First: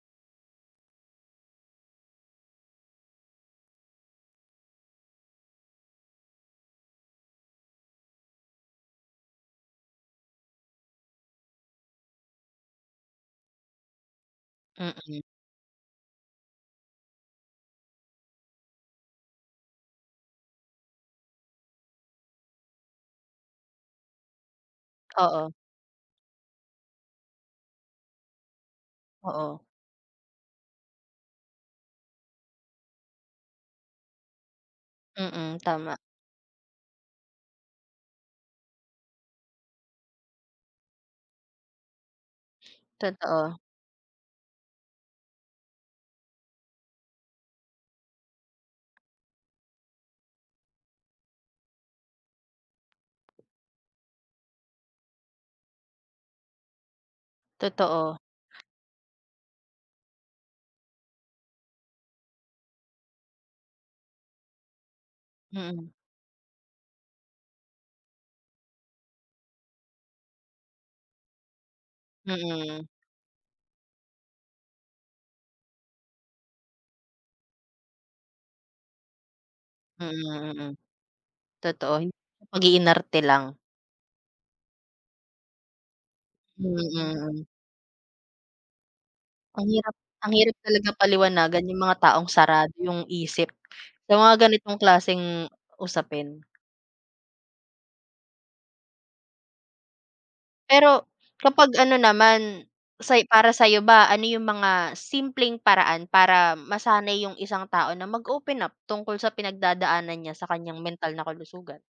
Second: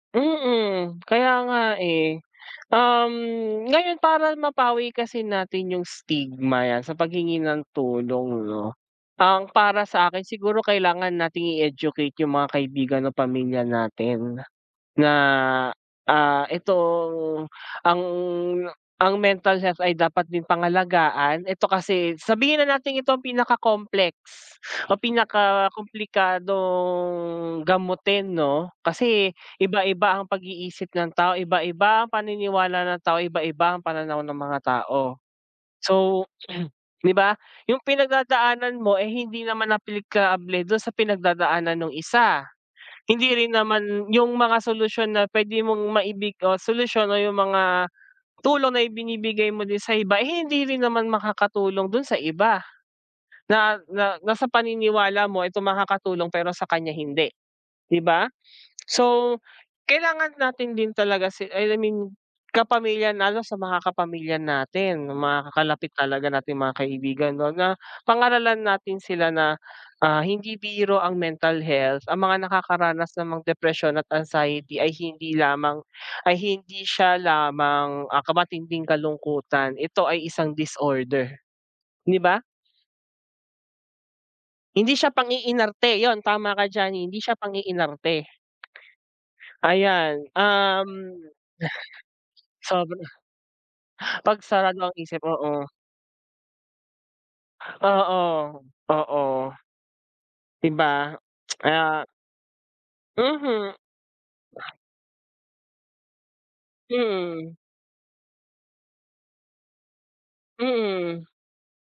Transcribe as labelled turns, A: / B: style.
A: Mm, kaya nga, eh. Um, ngayon para mapawi kasi natin 'yung stigma 'yan sa paghingi ng tulong, 'no. Ang para sa akin siguro kailangan nating i-educate 'yung mga kaibigan ng pamilya natin, na,
B: Mm.
A: ah, itong ang ang mental health ay dapat din pangalagaan ito kasi sabihin na nating ito ang pinaka-complex o
B: Oo.
A: pinakakomplikadong gamutin 'no, kasi
B: Oo.
A: iba-iba ang pag-iisip ng tao, iba-iba ang paniniwala ng tao, iba-iba ang pananaw ng mga tao.
B: Mm, tama.
A: So, di ba, 'yung pinagdadaanan mo, eh, hindi naman aplikable do'n sa pinagdadaanan nung isa. Hindi rin
B: Totoo.
A: naman 'yung mga solusyon na puwede mong maibig o solusyon o 'yung mga tulong na ibinibigay mo din sa iba, eh, hindi rin naman makakatulong do'n sa iba. Na na nasa paniniwala mo itong makakatulong pero sa kaniya hindi, di
B: Totoo.
A: ba? So kailangan natin din talaga sil I mean kapamilya lalo sa mga kapamilya natin mga
B: Mm.
A: kalapit talaga nating mga kaibigan, kumbaga, pangaralan natin sila na, ah, hindi biro ang mental health, ang mga
B: Mm.
A: nakakaranas ng mga depresyon at anxiety ay hindi lamang ay hindi siya lamang, ah, ka matinding kalungkutan, ito ay
B: Mm,
A: isang
B: mm.
A: disorder,
B: Totoo, hin
A: di ba?
B: sa pag-iinarte lang.
A: Hindi siya pang-iinarte 'yun, tama ka
B: Hmm,
A: diyan, hindi siya
B: mm.
A: pang-iinarte.
B: Ang hirap
A: Ayan,
B: ang hirap talaga
A: um.
B: paliwanagan 'yung mga taong sarado
A: Sobra.
B: 'yung isip sa
A: Pag
B: mga ganitong
A: sarado ang isip,
B: klaseng
A: oo.
B: usapin.
A: Oo, oo. Di
B: Pero
A: ba,
B: kapag ano
A: ah.
B: naman say para
A: Mhm.
B: sayo ba ano 'yung mga simpleng paraan para masanay 'yung
A: Mm.
B: isang tao na mag-open up tungkol sa pinagdadaanan niya sa kaniyang mental
A: Mm.
B: na kalusugan?